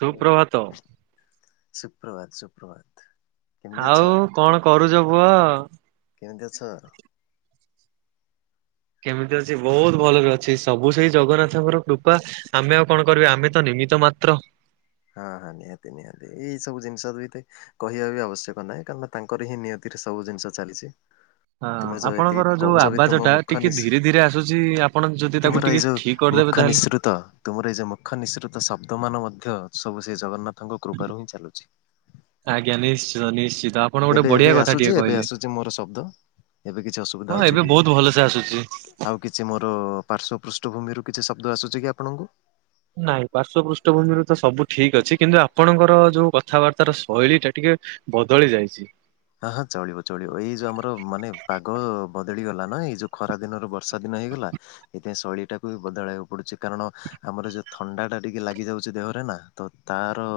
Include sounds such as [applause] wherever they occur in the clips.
ସୁପ୍ରଭାତ। Hello ସୁପ୍ରବାତ ସୁପ୍ରବାତ। ଆଉ କଣ କରୁଛ ପୁଅ? କେମିତି ଅଛ? କେମିତି ଅଛି ବହୁତ ଭଲରେ ଅଛି ସବୁ ସେଇ ଜଗନ୍ନାଥଙ୍କର କୃପା। ଆମେ ଆଉ କଣ କରିବ ଆମେ ତ ନିମିତ ମାତ୍ର। ହଁ ହଁ ନିହାତି ନିହାତି ଏଇ ସବୁ ଜିନିଷ ବିଏତେ କହିବା ବି ଆବଶ୍ୟକ ନାହିଁ କାରଣନା ତାଙ୍କର ହି ନିୟତିରେ ସବୁ ଜିନିଷ ଚାଲିଛି। ହଁ ତୁମେ ଯୋଉ ଏତିକି ଆପଣଙ୍କର ଯୋଉ କହୁଛ ବି ତୁମ ଆବାଜଟା ମୁଖ ଟିକେ ନିଶ୍ରୁ ଧୀରେ ଧୀରେ ଆସୁଛି ଆପଣ ଯଦି ତାକୁ ଟିକେ ଠିକ କରିଦେବେ ମୁଖ୍ୟ ତାହେଲେ ନିସୃତ ତୁମର ଏ ଯଉ ମୁଖ ନିଃସୃତ ଶବ୍ଦ ମାନ ମଧ୍ୟ ସବୁ ସେ ଜଗନ୍ନାଥ ତାଙ୍କ କୃପାରୁ ହିଁ ଚାଲୁଛି। ଆଜ୍ଞା ନିଶ୍ଚିତ ନିଶ୍ଚିତ ଆପଣ ଗୋଟେ ଏବେ ଏବେ ବଢିଆ କଥା ଆସୁଛି ଟିକେ ଏବେ କହିଲେ। ଆସୁଛି ମୋର ଶବ୍ଦ। ଏବେ କିଛି ଅସୁବିଧା ହଁ ହଉଛି ଏବେ କି। ବହୁତ ଭଲସେ ଆସୁଛି। ଆଉ କିଛି ମୋର ପାର୍ଶ୍ଵ ପୃଷ୍ଠଭୂମିରୁ କିଛି ଶବ୍ଦ ଆସୁଛି କି ଆପଣଙ୍କୁ? ନାଇଁ ପାର୍ଶପୃଷ୍ଠଭୂମିରେ ତ ସବୁ ଠିକ ଅଛି କିନ୍ତୁ ଆପଣଙ୍କର ଯୋଉ କଥାବାର୍ତ୍ତାର ଶୈଳୀଟା ଟିକେ ବଦଳି ଯାଇଛି। ହଁ ହଁ ଚଳିବ ଚଳିବ ଏଇ ଯୋଉ ଆମର ମାନେ ପାଗ ବଦଳିଗଲା ନା ଏଇ ଯୋଉ ଖରା ଦିନରୁ ବର୍ଷା ଦିନ ହେଇଗଲା। ଏଥିପାଇଁ ଶୈଳୀଟାକୁ ବି ବଦଳାଇବାକୁ ପଡୁଛି କାରଣ ଆମର ଯୋଉ ଥଣ୍ଡା ଟା ଟିକେ ଲାଗି ଯାଉଛି ଦେହରେ ନା। ତ ତାର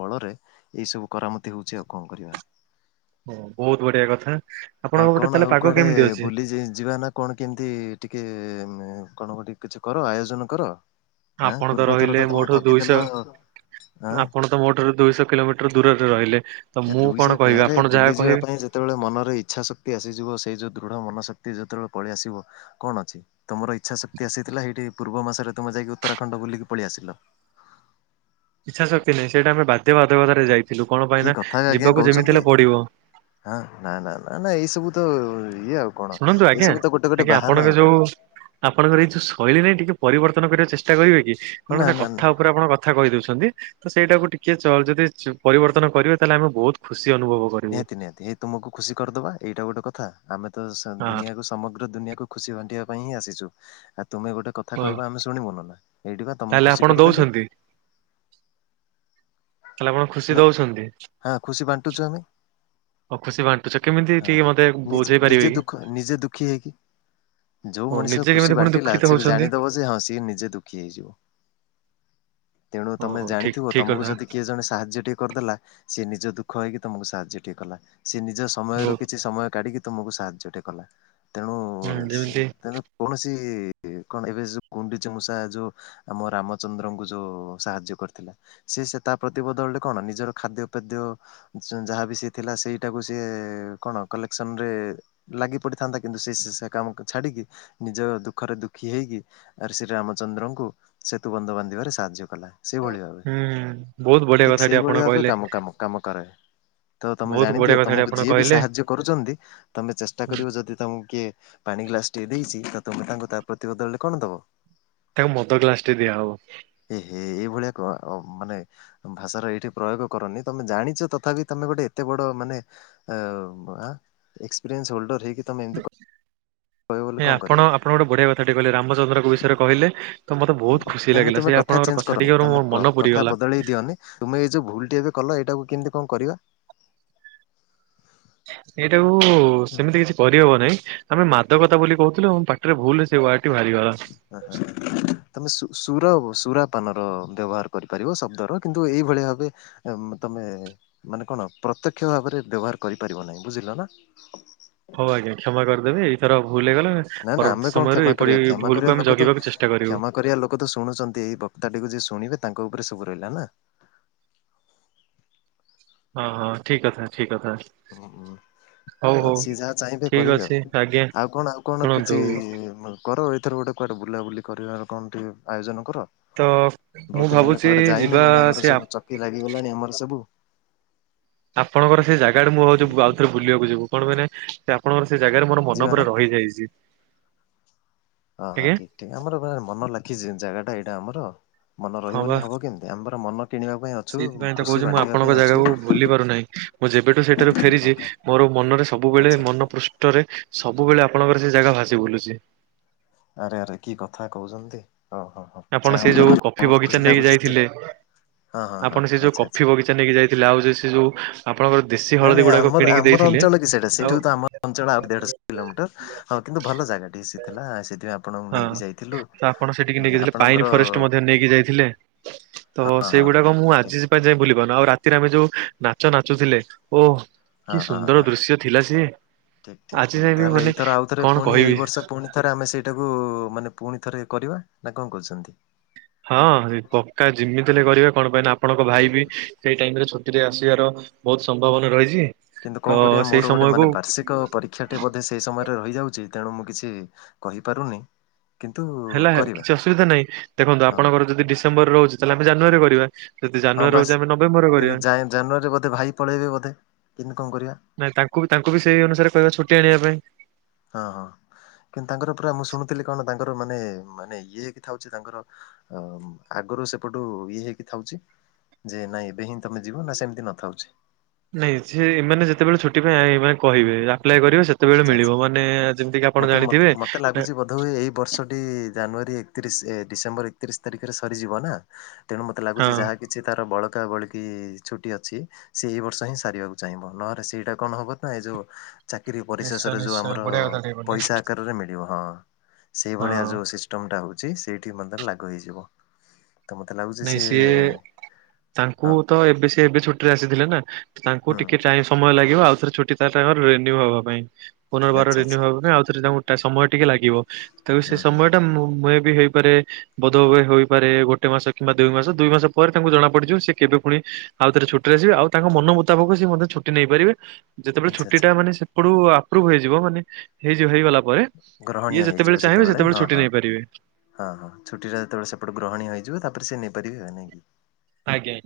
ବଳରେ ଏଇ ସବୁ କରାମତି ହଉଛି ଆଉ କଣ କରିବା। ହଁ ବହୁତ ବଢିଆ କଥା। ଆଉ ଆପଣଙ୍କ ପଟେ କଣ ତାହେଲେ ଆଉ ପାଗ କୁଆଡେ କେମିତି ଅଛି? ବୁଲି ଯି-ଯିବା ନା କଣ କେମିତି ଟିକେ କଣ ଉଁ କଣ ଗୋଟେ କିଛି କର ଆୟୋଜନ କର। ହଁ ଆପଣ ପୂର୍ବ ଥର ରହିଲେ ତ ତମେ ମୋଠୁ ଦୁଇଶହ ଠକିଦଲ ହଁ। ଆପଣ ମୋଠାରୁ ଦୁଇଶହ କିଲୋମିଟର ଦୂରରେ ରହିଲେ ତ ଏ ମୁଁ କଣ ଦୁଇଶହ କହିବି କିଆରେ ଆପଣ ଯାହା ବୁଲି ଯିବା କହିବେ। ପାଇଁ ଯ ଯେତେବେଳେ ମନରେ ଇଚ୍ଛାଶକ୍ତି ଆସିଯିବ ସେଇ ଯେଉଁ ଦୃଢ଼ ମନଶକ୍ତି ଯେତେବେଳେ ପଳେଇ ଆସିବ। କଣ ଅଛି ତମର ଇଚ୍ଛା ଶକ୍ତି ଆସିଥିଲା ଏଇଠି ପୂର୍ବ ମାସରେ ତମେ ଯାଇକି ଉତ୍ତରାଖଣ୍ଡ ବୁଲିକି ପଳେଇ ଆସିଲ। ଇଚ୍ଛା ଶକ୍ତି ନାହିଁ ସେଇଟା ଆମେ ବାଦ୍ୟ ବାଧକତାରେ ଯାଇଥିଲୁ କଣ କି ପାଇଁନା କଥା ଆଜ୍ଞା ଯିବାକୁ ଯେମିତି କହୁଛନ୍ତି ହେଲେ ପଡିବ। ହଁ ନା ନା ନା ନା ଏଇ ସବୁ ତ ଇଏ ଆଉ କଣ ଶୁଣନ୍ତୁ ଏଇ ଆଜ୍ଞା ସବୁ ତ ଗୋଟେ ଗୋଟେ ଆଜ୍ଞା ଆପଣଙ୍କ ବାହାନା ଆଉ ଯୋଉ କଣ? ଆପଣଙ୍କର ଏଇ ଯଉ ଶୈଳିରେ ଟିକେ ପରିବର୍ତ୍ତନ କରିବା ଚେଷ୍ଟା କରିବେ କି କଣ ନା ମ ନା ନା କଥା ଉପରେ ଆପଣ କ କଥା କହି ଦଉଛନ୍ତି ତ ସେଇଟାକୁ ଟିକେ ଚ ଯଦି ପରିବର୍ତ୍ତନ କରିବେ ତାହେଲେ ଆମେ ବହୁତ ଖୁସି ଅନୁଭବ କରିବୁ। ନିହାତି ନିହାତି ହେଇ ତୁମକୁ ଖୁସି କରିଦବା ଏଇଟା ଗୋଟେ କଥା ଆମେ ତ ସା ହଁ ଦୁନିଆକୁ ସମଗ୍ର ଦୁନିଆକୁୁ ଖୁସି ବାଣ୍ଟିବା ପାଇଁ ହିଁ ଆସିଛୁ ଆଉ ତୁମେ ଗୋଟେ କଥା ଓ କହିବା ଆମେ ଶୁଣିବୁଣୁନା ଏଇଠି ପା ତମୁକ ତାହେଲେ ଖୁସି ଆପଣ କରିଦେଲୁ। ଦଉଛନ୍ତି ତାହେଲେ ଆପଣ ଖୁସି ନାଇଁ ଦଉଛନ୍ତି। ହଁ ଖୁସି ବାଣ୍ଟୁଛୁ ଆମେ। ଆଉ ଖୁସି ବାଣ୍ଟୁଛ କେମିତି ହଁ ଟିକେ ମତେ ନିଜ ବୁଝେଇ ପାରିବେ କି? ନିଜେ ଦୁଃଖ ନିଜେ ଦୁଃଖୀ ହେଇକି ଯୋଉ ହଉ ମଣିଷ ନିଜେ ଖୁସି କେମିତି ପୁଣି ବାଣ୍ଟିଲା ଦୁଃଖିତ ସେ ବି ହଉଛନ୍ତି ଜାଣିଦବ ଯେ ହଁ ସିଏ ନିଜେ ଦୁଃ ହେଇଯିବ ତେଣୁ ହଉ ତମେ ହଉ ଠିକ ଜାଣିଥିବ ଠିକ ତମକୁ କଥା ଯଦି ଜଣେ ସାହାଯ୍ୟ ଟିକେ କରିଦେଲା ସିଏ ନିଜ ଦୁଃଖ ହେଇକି ତମକୁ ସାହାଯ୍ୟ ଟେ କଲା ସେ ନିଜ ସମୟରୁ ବହୁତ କିଛି ସମୟ କାଢ଼ିକି ତୁମକୁ ସାହାଯ୍ୟଟେ କଲା ତେଣୁ ହୁଁ ସେ ଯେମିତି ତେଣୁ କୌଣସି କଣ ଏବେ ଯୋଉ କୁଣ୍ଡିଚି ମୂଷା ଯୋଉ- ଆମ ରାମଚନ୍ଦ୍ରଙ୍କୁ ଯୋଉ ସାହାଯ୍ୟ କରିଥିଲା ସିଏ ସେ ତା ପ୍ରତି ବଦଳରେ କଣ ନିଜର ଖାଦ୍ୟ ପେଦ୍ୟ ଯାହାବି ସେ ଥିଲା ସେଇଟାକୁ ସିଏ କଣ କଲେକ୍ସନ ରେ ଲାଗି ପଡିଥାନ୍ତା କିନ୍ତୁ ସେ ସେ କାମ ଛାଡିକି ନିଜ ଦୁଃଖରେ ଦୁଃଖୀ ହେଇକି ଆ ଶ୍ରୀରାମଚନ୍ଦ୍ରଙ୍କୁ ସେତୁ ବନ୍ଧ ବାନ୍ଧିବାରେ ସାହାଯ୍ୟ କଲା। ସେଇଭଳି ଭାବେ ହୁଁ ବହୁତ ବଢିଆ ଠିକ କଥାଟେ ସେଇଭଳି ଆପଣ ଭାବେ କହିଲେ। କାମ କାମ କାମ କରେ। ତ ତମେ ବହୁତ ଜାଣି ବଢିଆ ଦିଅ କଥାଟି ତମକୁ ଆପଣ ଯିଏ ବି କହିଲେ ସାହାଯ୍ୟ କରୁଛନ୍ତି ତମେ ଚେଷ୍ଟା ହୁଁ, କରିବ ଯଦି ତମକୁ କିଏ ପାଣି ଗ୍ଲାସ୍ ଟିଏ ଦେଇଛି ତ ତୁମେ ତାଙ୍କୁ ତା ପ୍ରତିବଦଳରେ କଣ ଦେବ? ତାଙ୍କୁ ମଦ ଗ୍ଲାସ୍ ଟେ ଦିଆ ହବ। ହେ ହେ ଏଇଭଳିଆ କ ଅ ମାନେ ଭାଷାର ଏଠି ପ୍ରୟୋଗ କରନି। ତମେ ଜାଣିଛ ତଥାପି ତମେ ଗୋଟେ ଏତେ ବଡ ମାନେ ଅ ପୁରା ଏକ୍ସପ୍ରେନ୍ସ ହୋଲ୍ଡର ହେଇକି ତମେ ଏମିତି କହିବ ବୋଲି ନାଇଁ କଣ କରିବା। ଆପଣ, ଆପଣ ଗୋଟେ ବଢିଆ କଥା ଟେ କହିଲେ, ରାମଚନ୍ଦ୍ରଙ୍କ ବିଷୟରେ କହିଲେ। ତ ମତେ ବୋହୁତ୍ ଖୁସି ନାଇଁ ନାଇଁ ଲାଗିଲା। ତମେ ସେ ଆପଣଙ୍କର ଚେଞ୍ଜ କଥା କରନି ଟିକେ କର ତମେ ମୋର ମନ କଥା ପୁରିଗଲା। ବଦଳେଇ ଦିଅନି ତୁମେ ଏଇ ଯୋଉ ଭୁଲ୍ ଟି ଏବେ କଲ, ଏଇଟାକୁ କେମିତି କଣ କରିବା? ଏଇଟାକୁ ସେମିତି କିଛି କରିହବନାହିଁ, ଆମେ ମାଦକତା ବୋଲି କହୁଥିଲୁ। ପା ଟିରେ, ଭୁଲ୍ ରେ ସେଇ ୱାର୍ଡ ଟି ଭାହାରିଗଲା। ଆହାଁ, ହାଁ, ହାଁ। ତମେ ଶୁ-ସୁରବ, ସୁରା ପାନର ବ୍ୟବହାର କରିପାରିବ ଶବ୍ଦର, କିନ୍ତୁ ଏଇଭଳି ଭାବେ ଆମ୍ ତମେ, ମାନେ କଣ ପ୍ରତ୍ୟକ୍ଷ ଭାବରେ ବ୍ୟବହାର କରିପାରିବ ନାହିଁ ବୁଝିଲ ନା। ହଉ ଆଜ୍ଞା କ୍ଷମା କରିଦେବେ। ଏଇଥର ଭୁଲ୍ ହେଇଗଲା। ନା ନା, ପରବର୍ତ୍ତୀ ଆମେ କଣ ସମୟରେ କ୍ଷମା ଏପରି କରିବା, କ୍ଷମା ଭୁଲକୁ କରିବା ଆମେ ଲୋକ ତ ଜଗିବାକୁ ଚେଷ୍ଟା କରିବୁ କ୍ଷମା କରିବା ଲୋ ଲୋକ ତ ଶୁଣୁଛନ୍ତି, ଏଇ ବକ୍ତା ଟିକୁୁ ଯିଏ ଶୁଣିବେ ତାଙ୍କ ଉପରେ ସବୁ ରହିଲା ନା। ହଁ ହଁ, ଠିକ୍ କଥା ଠିକ୍ କଥା। ହୁଁ ଉଁ। ହଉ ଆଉ ହଉ ସିଏ ଯାହା ଚାହିଁବେ ଠିକ କରିବେ ଅଛି ଆଉ। ଆଜ୍ଞା ଆଉ କଣ, ଆଉ କଣ ଶୁଣନ୍ତୁ କିଛି କର, ଏଇଥର ଗୋଟେ କୁଆଡେ ବୁଲାବୁଲି କରିବା କଣ ଟିକେ ଆୟୋଜନ କର। ତ ମୁଁ ବୋହୁତ୍ ଦିନ୍ ହେଲେ ଭାବୁଛି କୁଆଡେ ଯାଇନେ ଯିବା ମାନେ ସେ ଆମର ଆ ସବୁ ଚକି ଲାଗିଗଲାଣି ଆମର ସବୁ। ଆପଣଙ୍କର ସେ ଜାଗା ଆଡ଼େ ମୁଁ ଭାବୁଛି ଆଉ ଥରେ ବୁଲିବାକୁ ଯିବୁ। କଣ କହି ସେ ଆପଣଙ୍କର ସେ ଜାଗାରେ ମୋର ଯିବା ମନ ନା। ପୁରା ରହିଯାଇଛି। ହଁ ହଁ। ଆଜ୍ଞା ଠିକ୍ ଠିକ୍ ଆମର ବା ମନ ଲାଖି ସେ ଜାଗା ଟା ଏଇଟା ଆମର। ମନ ହଁ ବା ରହିବନି ହବ କେମିତି? ଆମେ ପରା ମନ କିଣିବା ପାଇଁ ଅଛୁ ସେଇଥିପାଇଁ ତ ଖୁସି କହୁଛି ମୁଁ ବାଣ୍ଟିବା ପାଇଁ ଆପଣଙ୍କ ଅଛୁ ଜାଗାକୁ ଭୁଲି ପାରୁନାହିଁ। ମୁଁ ଯେବେଠୁ ସେଇଠାରୁ ହଁ ଫେରିଛି ହଁ। ମୋର ମନରେ ସବୁବେଳେ ଆଚ୍ଛା ମନ ପୃଷ୍ଠରେ ସବୁବେଳେ, ଆପଣଙ୍କର ସେ ଜାଗା ଭାସି ବୁଲୁଛି। ଆରେ ଆରେ କି କଥା କହୁଛନ୍ତି? ଓହୋ। ଆପଣ ସେ ଯୋଉ କଫି ବଗିଚା ନେଇକି ଯାଇଥିଲେ। ହଁ ହଁ ହଁ ଆପଣ ସେ ଯୋଉ ଆଚ୍ଛା ଆଚ୍ଛା। କଫି ବଗିଚା ବଗିଚା ନେଇକି ଯାଇଥିଲଥିଲେ। ଆଉ ସେ ଯୋଉ ଆପଣଙ୍କର ଦେଶୀ ନାଇଁ ହଳଦୀ ନାଇଁ ଗୁଡାକ ଆମର କିଣିକି ଆମର ଦେଇଥିଲେ ଅଞ୍ଚଳ କି ସେଇଟା? ଆଉ ସେଇଠୁ ତ ଆମ ଅଞ୍ଚଳ ଆଉ ଦେଢ କିଲୋମିଟର ହଁ କିନ୍ତୁ ଭଲ ଜାଗା ଟି ସେ ଥିଲା। ସେଥିପାଇଁ ଆପଣଙ୍କୁ ହଁ ନେଇକି ଯାଇଥିଲୁ। ତ ଆପଣ ସେଠିକି ନେଇକିଥିଲେ। ପାଇନ୍ ଆପଣଙ୍କର ଫରେଷ୍ଟ ମଧ୍ୟ ନେଇକି ଯାଇଥିଲେ। ତ ହଁ ହଁ ହଁ ସେଇଗୁଡାକ ମୁଁ ଠିକ ଠିକ ଆଜି ସି ପାଇଁ ଯାଇ ଭୁଲି ପାରୁନି। ଆଉ ରାତିରେ ଆମେ ଯୋଉ ନାଚ ନାଚୁଥିଲେ। ଓ ହଁ କି ହଁ ସୁନ୍ଦର ହଁ। ଦୃଶ୍ୟ ଥିଲା ସିଏ। ଠିକ୍ ଠିକ୍ ଆଜି ଠିକ୍ ଯାଏ ବିି ତାହେଲେ ମାନେ, ଏଇଥର ଆଉ ଥରେ କଣ ପୁଣି ଏଇ କହିବି? ବର୍ଷ ପୁଣି ଥରେ ଆମେ ସେଇଟାକୁ ମାନେ ଫୁଣି ଥରେ କରିବା ନା କଣ କରୁଛନ୍ତି? ହଁ ପକ୍କା ଯେମିତି ହେଲେ କରିବା। କଣ ପାଇଁ ନା ଆପଣଙ୍କ ହଁ ଭାଇ ବି ହଁ। ସେଇ ଟାଇମ୍ ରେ ଛୁଟିରେ ଆସିବାର ବୋହୁତ୍ ସମ୍ଭାବନା ରହିଛି। କିନ୍ତୁ ତ କଣ କରିବା ସେଇ ମୋର ଗୋଟେ ସମୟକୁ ମାନେ ବାର୍ଷିକ୍ କ ପରୀକ୍ଷା ଟି ବୋଧେ ସେଇ ସମୟରେ ରହିଯାଉଛି, ତେଣୁ ମୁଁ କିଛି କହିପାରୁନି। କିନ୍ତୁ ହେଲା ହେ କରିବା କିଛି ଅସୁବିଧା ନାହିଁ, ଦେଖନ୍ତୁ ହଁ ଆପଣଙ୍କର ଯଦି ଡିସେମ୍ବରରେ ରହୁଛି ତାହେଲେ ଆମେ ଜାନୁଆରୀ ରେ କରିବା। ଯଦି ହଁ ବାସ୍। କିନ୍ତୁ ଯାଏ-ଜାନୁଆରୀରେ ବୋଧେ ଭାଇ ପଳେଇବେ ବୋଧେ ଫୁଣି କମ କରିବା? ନାଇଁ ତାଙ୍କୁ ବି ତାଙ୍କୁ ବି ସେଇ ଅନୁସାରେ କହିବା ଛୁଟି ଆଣିବା ପାଇଁ। ହଁ ହଁ, କିନ୍ତୁ ତାଙ୍କର ପୁରା ମୁଁ ଶୁଣୁଥିଲି କଣ ତାଙ୍କର ମାନେ ମାନେ ଇଏକିଥାଉଛି ତାଙ୍କର ଅ ଆଗରୁ ସେପଟୁ ଇଏ ହେଇକି ଥାଉଛି। ଯେ ନାଇଁ ଏବେ ହିଁ ତମେ ଯିବ ନା ସେମିତି ନଥାଉଚି। ନାଇଁ ସେ ଏମାନେ ଯେତେବେଳେ ଛୁଟି ପାଇଁ ଏ ମାନେ କହିବେ ଆପ୍ଲା କରିବେ ସେତେବେଳେ ଆଚ୍ଛା ଆଚ୍ଛା ମିଳିବ। ମାନେ ଯେମିତି କିି ଆପଣ ଜାଣିଥିବେ ନା ବଧୂଏ ଏହି ବର୍ଷଟି ଜାନୁଆରୀ ଏକତିରିସ୍ ଡିସେମ୍ବର ଏକତିରିମିସ୍ ତାରିଖରେ ସରିଯିବ ନା ତେଣୁ ମତେ ଲାଗୁଛି ହଁ। ଯାହା କିଛି ତାର ବଳକା ବଳକି ଛୁଟି ଅଛି ସେ ଏଇ ବର୍ଷ ହିଁ ସାରିବାକୁ ଚାହିଁବ। ନହରେ ସେଇଟା କଣ ହବ ନା ଏଇ ଯୋଉ ଚାକିରୀ ନିଶ୍ଚୟ ପରିଶେଷରେ ଯୋଉ ନିଶ୍ଚୟ ଆମର ବଢିଆ କଥା ଟିକେ କହିଲେ। ପଇସା ଆକାରରେ ମିଳିବ ହଁ। ସେଇଭଳିଆ ହଁ ଯୋଉ ସି ଷ୍ଟମଟା ହଉଛି, ସେଇଠି ମଧ୍ୟ ଲାଗୁ ହେଇଯିବ। ତ ମତେ ଲାଗୁଛି ନାଇଁ ସିଏ, ତାଙ୍କୁ ହଁ ତ ଏବେ ସିଏ ଏବେ ଛୁଟିରେ ଆସିଥିଲେ ନା, ତ ତାଙ୍କୁ ହୁଁ ଟିକେ ଚାଏନ୍ସ ସମୟ ଲାଗିବ, ଆଉଥରେ ଛୁଟି ତାହେଲେ ହେବ ରେନ୍ୟୁ ହବା ପାଇଁ। ପୁନର୍ବାର ଆଚ୍ଛା ରିନ୍ୟୁ ଆଚ୍ଛା ହବା ପାଇଁ ଆଉଥରେ ତାଙ୍କୁ ଟା ସମୟ ଟିକେ ଲାଗିବ। ତାକୁ ହୁଁ ସେ ହୁଁ ସମୟଟା ମୁଁ ମେ ବି ହେଇପାରେ ବୋଧ ହୁଏ ହୋଇପାରେ, ଗୋଟେ ମାସ କିମ୍ବା ଦୁଇମାସ। ଦୁଇମାସ ପରେ ତାଙ୍କୁ ଜଣା ପଡିଯିବ, ସେ କେବେ ପୁଣି ଆଉଥରେ ଛୁଟିରେ ଯିବେ ଆଉ ତାଙ୍କ ମନ ମୁତାବକ ସିଏ ମଧ୍ୟ ଛୁଟି ନେଇପାରିବେ। ଯେତେବେଳେ ଆଚ୍ଛା ଆଚ୍ଛା ଛୁଟିଟା ମାନେ ସେପଟୁ ଆପ୍ରୁଭ ହେଇଯିବ ମାନେ ହେଇଯିବ ହେଇଗଲା ପରେ, ଗ୍ରହଣୀୟ ଇଏ ହେଇଯିବ ଯେତେବେଳେ ଚାହିଁବେ ସେତେବେଳେ ହଁ ଛୁଟି ହଁ ନେଇପାରିବେ। ହଁ ହଁ। ଛୁଟିଟା ଯେତେବେଳେ ସେପଟେ ଗ୍ରହଣୀୟ ହେଇଯିବ, ତାପରେ ସିଏ ନେଇପାରିବେ ଆଉ ନାଇଁକି? ଆଜ୍ଞା।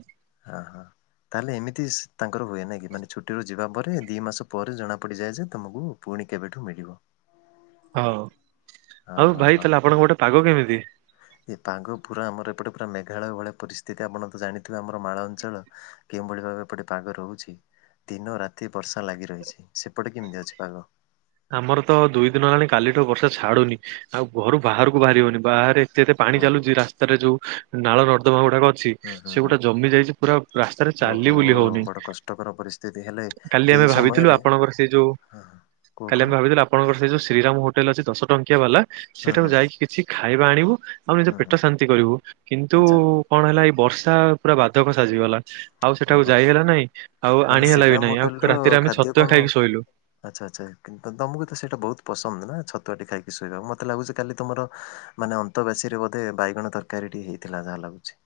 ହଁ ହଁ। ତାହେଲେ ଏମିତି ତାଙ୍କର ହୁଏ ନାହିଁ କି, ମାନେ ଛୁଟିରୁ ଯିବା ପରେ ଦି ମାସ ପରେ ଜଣା ପଡିଯାଏ ଯେ, ତମକୁ ପୁଣି କେବେଠୁ ମିଳିବ। ହଉ ହଉ। ହଁ ଆଉ ହଁ ଭାଇ ହଁ ତାହେଲେ ଆପଣଙ୍କ ପଟେ ପାଗ କେମିତି? ଏ ପାଗ ପୁରା ଆମର ଏପଟେ ପୁରା ମେଘାଳୟ ଭଳିଆ ପରିସ୍ଥିତି, ଆପଣ ତ ଜାଣିଥିବେ ଆମ ମାଳ ଅଞ୍ଚଳ କେଉଁଭଳି ଭାବେ ଏପଟେ ପାଗ ରହୁଛି ଦିନ ରାତି ବର୍ଷା ଲାଗି ରହିଛି। ସେପଟେ କେମତି ଅଛି ପାଗ? ଆମର ତ ଦୁଇ ଦିନ ହେଲାଣି କାଲିଠୁ ବର୍ଷା ଛାଡୁନି, ଆଉ ଘରୁ ବାହାରକୁ ବାହାରି ହଉନି। ବାହାରେ ଯେତେ ପାଣି ଓହୋ ଚାଲୁଛି, ରାସ୍ତାରେ ଯୋଉ ନାଳ ନର୍ଦ୍ଦମା ଗୁଡାକ ଅଛି ହୁଁ ହୁଁ ହୁଁ ସେଗୁଡା ଜମି ଯାଇଛି, ପୁରା ରାସ୍ତାରେ ଓହୋ ଚାଲି ବୁଲି ହଉନି। ବଡ କଷ୍ଟକର ପରିସ୍ଥିତି ହେଲେ କାଲି ଏଇ ଆମେ ଭାବିଥିଲୁ, ସମୟରେ ଆପଣଙ୍କର ସେ ଯୋଉ ହଁ। କୁହ କାଲି କୁହ ଆମେ ଭାବିଥିଲୁ ଆପଣଙ୍କର ସେଇ ଯୋଉ ଶ୍ରୀରାମ ହୋଟେଲ ଅଛି ଦଶ ଟଙ୍କିଆ ବାଲା, ହୁଁ ସେଇଟାକୁ ହୁଁ ଯାଇକି କିଛି ଖାଇବା ଆଣିବୁ ଆଉ ନିଜ ହୁଁ ହୁଁ ପେଟ ଶାନ୍ତି କରିବୁ। କିନ୍ତୁ ଆଚ୍ଛା କଣ ହେଲା ଏଇ ବର୍ଷା ପୁରା ବାଧକ ସାଜିଗଲା। ଆଉ ସେଠାକୁ ଓହୋ ଯାଇ ହେଲା ନାହିଁ, ଆଉ ମାନେ ଆଣି ହେଲା ବି ଶ୍ରୀରାମ ନାହିଁ, ହୋଟେଲ ଆଉ ର ରାତିରେ ଆମେ ଖାଦ୍ୟ ଛତୁଆ କଣ ଖାଇକି ଶୋଇଲୁ। ଆଚ୍ଛା ଆଚ୍ଛା। କିନ୍ତୁ ତମକୁ ତ ସେଇଟା ବହୁତ ପସନ୍ଦ ନା, ଛତୁଆ ଟିକେ ଖାଇକି ଶୋଇବାକୁ। ମତେ ଲାଗୁଛି କାଲି ତମର ମାନେ ଅନ୍ତ ବେଶୀରେ ବୋଧେ ବାଇଗଣ ତରକାରୀଟି ହେଇଥିଲା ଯାହା ଲାଗୁଛି।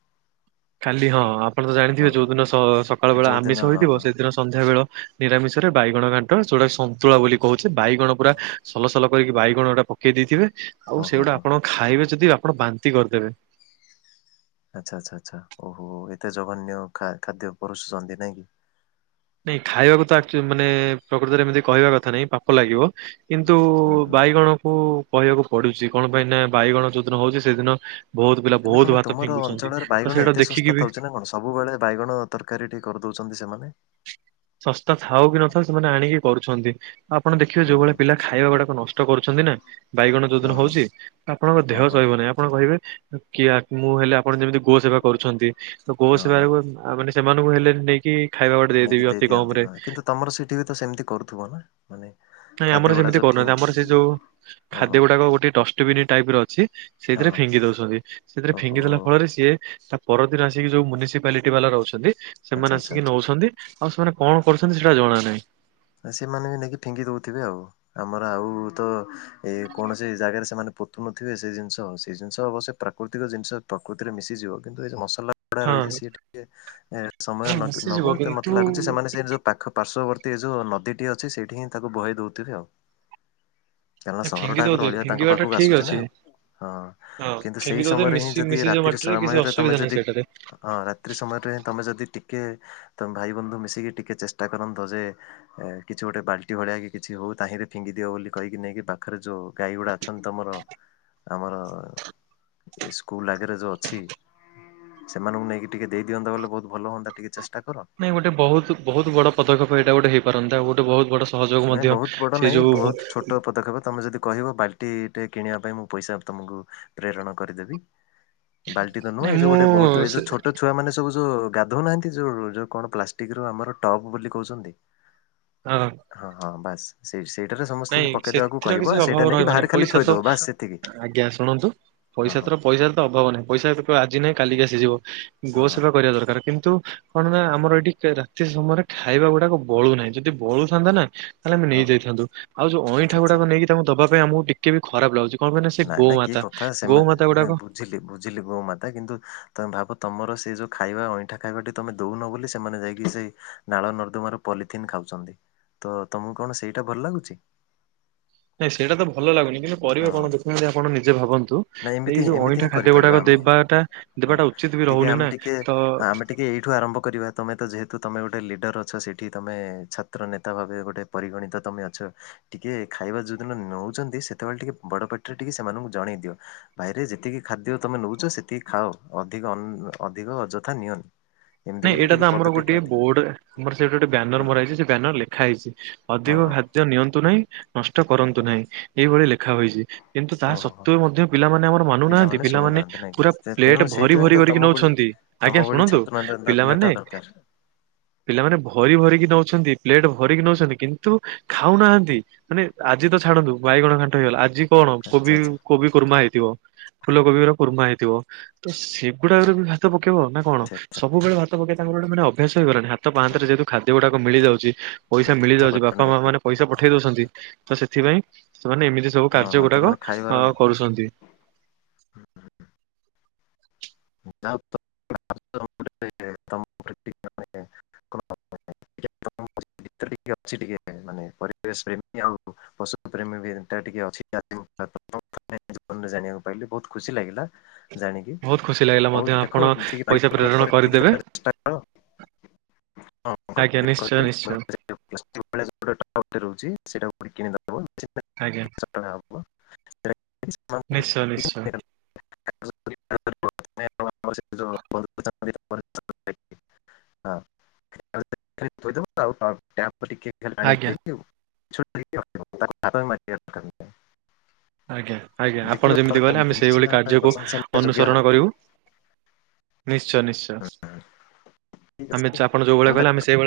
ଖାଲି ହଁ। ଆପଣ ତ ଜାଣିଥିବେ ହଁ ହଁ ଯୋଉଦିନ ସ-ସକାଳ ବେଳା ଯୋଉଦିନ ଆମିଷ ହଁ ହୋଇଥିବ ହଁ ସେଦିନ ହଁ ସନ୍ଧ୍ୟାବେଳ ନିରାମିଷରେ ବାଇଗଣ ଘାଣ୍ଟ, ଯୋଉଟା ସନ୍ତୁଳା ବୋଲି କହୁଛେ। ବାଇଗଣ ପୁରା ହଁ ସଲ ସଲ କରିକି ବାଇଗଣ ଗୁଡ଼ା ପକେଇ ଦେଇଥିବେ, ଆଉ ଓ ହୋ ସେଇଗୁଡ଼ା ହୋ ଆପଣ ଖାଇବେ ଯଦି ଆପଣ ବାନ୍ତି କରିଦେବେ। ଆଚ୍ଛା ଆଚ୍ଛା ଆଚ୍ଛା, ଓହୋ। ଏତେ ଜଘନ୍ୟ ଖା-ଖାଦ୍ୟ ପରଷୁଛନ୍ତି ନାଇଁକି? ନାଇଁ ଖାଇବାକୁ ଆକଚୁ ମାନେ ପ୍ରକୃତରେ ଏମିତି କହିବା କଥା ନାଇଁ ପାପ ଲାଗିବ ହୁଁ କିନ୍ତୁ ହୁଁ ହୁଁ ବାଇଗଣକୁ କହିବାକୁ ପଡୁଛି। କଣ ପାଇଁ ନା ବାଇଗଣ ଯୋଉ ଦିନ ହଉଛି ସେଇଦିନ ବହୁତ ପିଲା ହେଲେ କଣ ବହୁତ ଭାତ ତୁମର ଫିଙ୍ଗୁଛନ୍ତି, ତ ସେଇଟା ଦେଖିକି ବି ତମ ଭଳିଆ ବାଇଗଣ ତରକାରୀଟିଏ କରିଦଉଛନ୍ତି ସେମାନେ ଶସ୍ତା ଥାଉ କି ନଥାଉ ସେମାନେ ଆଣିକି କରୁଛନ୍ତି। ଆପଣ ଦେଖିବେ ହଁ ଯୋଉଭଳିଆ ହଁ ପିଲା ଖାଇବା ଗୁଡାକ ନଷ୍ଟ କରୁଛନ୍ତି ନା, ବାଇଗଣ ଯୋଉ ହଁ ଦିନ ହଁ ହଉଛି, ଆପଣଙ୍କ ଦେହ ହଁ ହଁ ସହିବନେଇ। ଆପ ଆପଣ କହିବେ କି ମୁଁ ହେଲେ ଆପଣ ଯେମିତି ଗୋ ସେବା କରୁଛନ୍ତି, ତ ଗୋ ହଁ ସେବା ହଁ ବି ଆ ମାନେ ସେମାନଙ୍କୁ ହେଲେ ନେଇକି ଖାଇବା ଗୋଟେ ନେଇକି ଦେଇଦେବି ଦେଇ ଅତି ଦିଅନ୍ତି କମରେ। ହଁ କିନ୍ତୁ ତମର ସେଠି ବି ତ ସେମତି କରୁଥିବ ନା? ମାନେ ନାଇଁ ଖାଦ୍ୟ ଆମର ଗୁଡା ସେମିତି ଯୋଉ ଠିକ କରୁନାହାଁନ୍ତି। ଆମର ସେ ଯୋଉ ଓହୋ ଖାଦ୍ୟ ଗୁଡାକ ଗୋଟେ ଡଷ୍ଟବିନ୍ ଟାଇପର ଅଛି ହଁ ସେଇଥିରେ ହଁ ଫିଙ୍ଗି ଦଉଛନ୍ତି। ସେଥିରେ ଓହୋ ଫିଙ୍ଗିଦେଲା ଫଳରେ ସିଏ ତା ପରଦିନ ଆସିକି ଯୋଉ ମ୍ୟୁନିସିପାଲିଟି ବାଲା ରହୁଛନ୍ତି, ଆଚ୍ଛା ସେମାନେ ଆଚ୍ଛା ଆସିକି ଆଚ୍ଛା ନଉଛନ୍ତି ଆଉ ସେମାନେ କଣ କରୁଛନ୍ତି, ସେଇଟା ଜଣା ନାହିଁ। ଆ ସେମାନେ ବି ନେଇକି ଫିଙ୍ଗି ଦଉଥିବେ ଆଉ। ଆମର ଆଉ ତ ଏଇ କୌଣସି ଜାଗାରେ ସେମାନେ ପୋତୁ ନଥିବେ ସେ ଜିନିଷ, ସେଇ ଜିନିଷ ଅବଶ୍ୟ ପ୍ରାକୃତିକ ଜିନିଷ, ପ୍ରକୃତିରେ ମିଶିଯିବ କିନ୍ତୁ ଏ ଯୋଉ ମସଲା ସଲା ହଁ ରହିଚି ସିଏ ଟିକେ ସମୟ ହଁ ନବ, ମିଶିଯିବ ତ କିନ୍ତୁ ମତେ ଲାଗୁଛି ସେମାନେ ସେ ଯୋଉ ପାଖ ପାର୍ଶ୍ୱବର୍ତ୍ତୀ ଯୋଉ ନଦୀଟି ଅଛି ସେଇଠି ହିଁ ତାକୁ ବୋହେଇ ଦଉଥିବେ ଆଉ। କାହିଁକ ନା ସହର ଫିଙ୍ଗି ଠାକର ଦଉଥିବେ ଅଳିଆ ତାଙ୍କ ଫିଙ୍ଗିବା ଟା ପାଖକୁ ଠିକ ଆସୁଛି ନା ଅଛି। ଆଉ। ହଁ କିନ୍ତୁ ଫିଙ୍ଗି ସେଇ ଦଉଥିବେ ସମୟରେ ହିଁ ମିଶି ଯଦି ମିଶିଯିବ ରାତି ମାଟିରେ କିଛି ସମୟରେ ଅସୁବିଧା ତମେ ନାହିଁ ଯଦି ସେଇଟାରେ। ହଁ ରାତ୍ରି ସମୟରେ ହଁ ତୁମେ ଯଦି ଟିକେ ତମେ ଭାଇ ବନ୍ଧୁ ମିଶିକି ଟିକିେ ଚେଷ୍ଟା କରନ୍ତ ଯେ ଏ କିଛି ଗୋଟେ ବାଲ୍ଟି ଭଳିଆ କି କିଛି ହଉ ତାହିଁରେ ଫିଙ୍ଗି ଦିଅ ବୋଲି କହିକି ନେଇକି ପାଖରେ ଯୋଉ ଗାଈ ଗୁଡା ଅଛନ୍ତି ତମର? ଆମର ସ୍କୁଲ ଆଗରେ ଯୋଉ ଅଛି। ସେମାନଙ୍କୁ ନେଇକି ଟିକେ ଦେଇ ଦିଅନ୍ତ ବୋଇଲେ ବହୁତ ଭଲ ହୁଅନ୍ତା ଟିକେ ଚେଷ୍ଟା କର। ନାଇଁ ଗୋଟେ ବହୁ ବହୁତ ବଡ ପଦକ୍ଷେପ ଏଇଟା ଗୋଟେ ହେଇପାରନ୍ତା ଗୋଟେ ଭଉତୁ ବଡ଼ ନାଇଁ ବହୁତ ବଡ ନାଇଁ ବହୁତ ଛୋଟ ପଦକ୍ଷେପ ତମେ ଯଦି କହିବ ବାଲ ସେ ଟେ କିଣିବା ପାଇଁ ମୁଁ ପଇସା ତମକୁ ପ୍ରେରଣ କରିଦେବି। ବାଲଟି ତୁହେଁ ନାଇଁ ମୁଁ ଏଯୋଉଁ ବହୁତ ଯଉ ସେ ଛୋଟ ଛୋଟ ଛୁଆ ମାନେ ସବୁ ଯୋଉ ଗାଧଉନାହାନ୍ତି ଯୋଉ ଯୋଉ କଣ ପ୍ଲାଷ୍ଟିକ ର ଆମର ଟପ୍ ବୋଲି କହୁଛନ୍ତି? ହଁ। ହଁ ହଁ ବାସ୍। ସେ ସେଇଟାରେ ନାଇଁ ସମସ୍ତଙ୍କୁ ପକେଇଦବାକୁ ସେଥିର କିଛି କହିବ ଅଭାବ ସେଇଟା ନେଇକି ରହିବନି ବାହାରେ ଖାଲି ପଇସା ତ ଥୋଇଦବ ବାସ ସେତିକି। ଆଜ୍ଞା ଶୁଣନ୍ତୁ ହଁ ପଇସା ହଁ ତର ପଇସାରେ ତ ଅଭାବ ନାହିଁ ପଇସା ଆଜି ନାହିଁ କାଲିକି ଆସିଯିବ ହଁ ଗୋ ସେବା କରିବା ଦରକାର କିନ୍ତୁ କଣ ନା ଆମର ଏଇଠି ରାତି ସମୟରେ ଖାଇବା ଗୁଡାକ ବଳୁ ନାହିଁ ଯଦି ବଳୁଥାନ୍ତା ନା ତାହେଲେ ଆମେ ହଁ ହଁ ହଁ ନେଇଯାଇଥାନ୍ତୁ। ଆଉ ଯଉ ଅଁଇଠା ଆଚ୍ଛା ଆଚ୍ଛା ଗୁଡାକ ନେଇକିତାଙ୍କୁ ଦବା ପାଇଁ ଆମକୁ କେବେ ବି ଖରାପ ଲାଗୁଛି କଣ ପାଇଁ ନା ସେ ନାଇଁ ନାଇଁ କି ଗୋମାତା କଥା ସେମାନେ ଗୋମାତା ନାଇଁ ଗୁଡାକ ବୁଝିଲି ବୁଝିଲି ଗୋ ମାତା କିନ୍ତୁ ତମେ ଭାବ ତମର ସେଇ ଯୋଉ ଖାଇବା ଅଇଁଠା ଖାଇବା ତମେ ଦଉନ ବୋଲି ସେମାନେ ଯାଇକି ସେ ନାଳ ନର୍ଦ୍ଦୁମାରୁ ପଲିଥିନ୍ ଖାଉଛନ୍ତି। ତ ତମକୁ କଣ ସେଇଟା ଭଲ ଲାଗୁଛି? ନାଇଁ ସେଇଟା ତ ଭଲ ଲାଗୁନି କିନ୍ତୁ ହଁ କରିବେ କଣ ଦେଖୁହାନ୍ତି। ଆପଣ ନିଜେ ଭାବନ୍ତୁ। ନାଇଁ ଏଇ ଏମିତି ଯୋଉ ଏମିତି ଅଇଁଠା ହିଁ ଖାଦ୍ୟ କରିପାରିବା ଗୁଡାକ ଆମେ ଦେବାଟା ଦେବାଟା ଉଚିତ ବି ରହୁନି ନା ତ ଟିକିେ ଏଇଠୁ ଆରମ୍ଭ କରିବା ତୁମେ ତ ଯେହେତୁ ତୁମେ ଗୋଟେ ଲିଡ଼ର୍ ଅଛ ସେଇଠି ଛାତ୍ର ନେତା ଭାବେ ଗୋଟେ ପରିଗଣିତ ତମେ ଅଛ। ଟିକେ ଖାଇବା ଯୋଉଦିନ ନେଉଛନ୍ତି ସେତେବେଳେ ଟିକେ ବଡ ପାଟିରେ ଟିକେ ସେମାନଙ୍କୁ ଜଣେଇ ଦିଅ। ବାଇରେ ଯେତିକି ଖାଦ୍ୟ ତମେ ନଉଛ ସେତିକି ଖାଅ ଅଧିକ ଅଧିକ ଅଯଥା ନିଅନି। ଏମିତି ନାଇଁ ବୋଲି ଏଇଟା ଟିକେ ତ ଆମର ପଦଟେ ଗୋଟେ କହିଦିଅ ବୋର୍ଡ ଆମର ସେଇଟା ଗୋଟେ ବ୍ୟାନର ହଁ ମରା ହେଇଛି ସେ ବାନର ଲେଖା ହେଇଛି। ହଁ ଅଧିକ ହଁ ଖାଦ୍ୟ ନିଅନ୍ତୁ ନାହିଁ ନଷ୍ଟ କରନ୍ତୁ ହଁ ହଁ ନାହିଁ। ଏଇଭଳି ଲେଖା ହୋଇଛି କିନ୍ତୁ ତାହା ଓହୋ ହୋ ସତ୍ତ୍ୱେ ମଧ୍ୟ ପିଲାମାନେ ଆମର ନାହାନ୍ତି, ପିଲାମାନେ ଶୁଣୁନାହାନ୍ତି ନାଇଁ ପୁରା କି ତେଣୁ ପ୍ଲେଟ ଭରି ସେଇଥିପାଇଁ ତ ଭରିିକି ତମ ଭଳି ନଉଛନ୍ତି ତମ ଆଜ୍ଞା ଭଳି ଶୁଣନ୍ତୁ, ଛାତ୍ର ନେତା ପିଲାମାନେ ଦରକାର ପିଲାମାନେ ଭରି ଭରିକି ନଉଛନ୍ତି ପ୍ଲେଟ ଭରିକି ନଉଛନ୍ତି କିନ୍ତୁ ଖାଉନାହାନ୍ତି ମାନେ ଆଜି ତ ଛାଡନ୍ତୁ ବାଇଗଣ ଖାଣ୍ଟ ହେଇଗଲା ଆଜି କଣ ଆଚ୍ଛା କୋବି ଆଚ୍ଛା କୋବି କୁର୍ମା ହେଇଥିବ ଫୁଲ କୋବିର କୁର୍ମା ହେଇଥିବ ତ ସେ ଗୁଡାରେ ଓହୋ ବି ଭାତ ପକେଇବ ନା କଣ। ଆଚ୍ଛା ସବୁବେଳେ ଭାତ ପକେଇ ତାଙ୍କର ଗୋଟେ ମେ ଅଭ୍ୟାସ ହେଇଗନି। ହାତ ପାହାରେ ଆଚ୍ଛା ଯେ ଖାଦ୍ୟ ଗୁଡାକ ମିଳିଯାଉଛି ପଇସା ମିଳିଯାଉଛି ବାପା ଓହୋ ମା ମାନେ ପଇସା ପଠେଇ ଦଉଛନ୍ତି। ତ ସେଥିପାଇଁ ସେମାନେ ଏମିତି ସବୁ ହଁ ହଁ କାର୍ଯ୍ୟ ତ ଗୁଡାକ ମାନେ ଖାଇବାର ଅ କରୁଛନ୍ତି। ଆଉ କ ଗୀତରେ ଟିକେ ଅଛି ଟିକେ ମାନେ ପରିବେଶ ପ୍ରେମୀ ଆଉ। ପଶୁ ପ୍ରେମୀ ବି ଟିକେ ଅଛି [unintelligible] ଜୀବନରେ ଜାଣିବାକୁ ପାଇଲେ ବହୁତ ଖୁସି ଲାଗିଲା। ଜାଣିକି ବହୁତ ଖୁସି ଲାଗିଲା ହଉ ମଧ୍ୟ ଦେଖ ଆପଣ ଯିଏ ପଇସା ପ୍ରେରଣ କି କରିଦେବେ [unintelligible] ଆଜ୍ଞା ନିଶ୍ଚୟ ନିଶ୍ଚୟ। [inaudible] ଆଜ୍ଞା। ନିଶ୍ଚୟ ନିଶ୍ଚୟ [inaudible] [inaudible] ଆଜ୍ଞା। [unintelligible] [unintelligible] ଆଜ୍ଞା ଆଜ୍ଞା ଆପଣ ଦେଖିବ ଯେମିତି ତମେ କହଲେ ଆମେ ସେଇଭଳି ନିଶ୍ଚିନ୍ତ ଭାବେ କାର୍ଯ୍ୟକୁ ପ୍ରଶଂସନୀୟ ଯୋଗ୍ୟ ଅନୁସରଣ ହବ କରିବୁ। ନିଶ୍ଚୟ ନିଶ୍ଚୟ ଠିକ୍ ଆମେ ଅଛି ଚାପଣ ଯୋଉ ଭଳେ ପୁଣି କହିଲେ ଥରେ ଆମେ ସେଇଭଳିଆ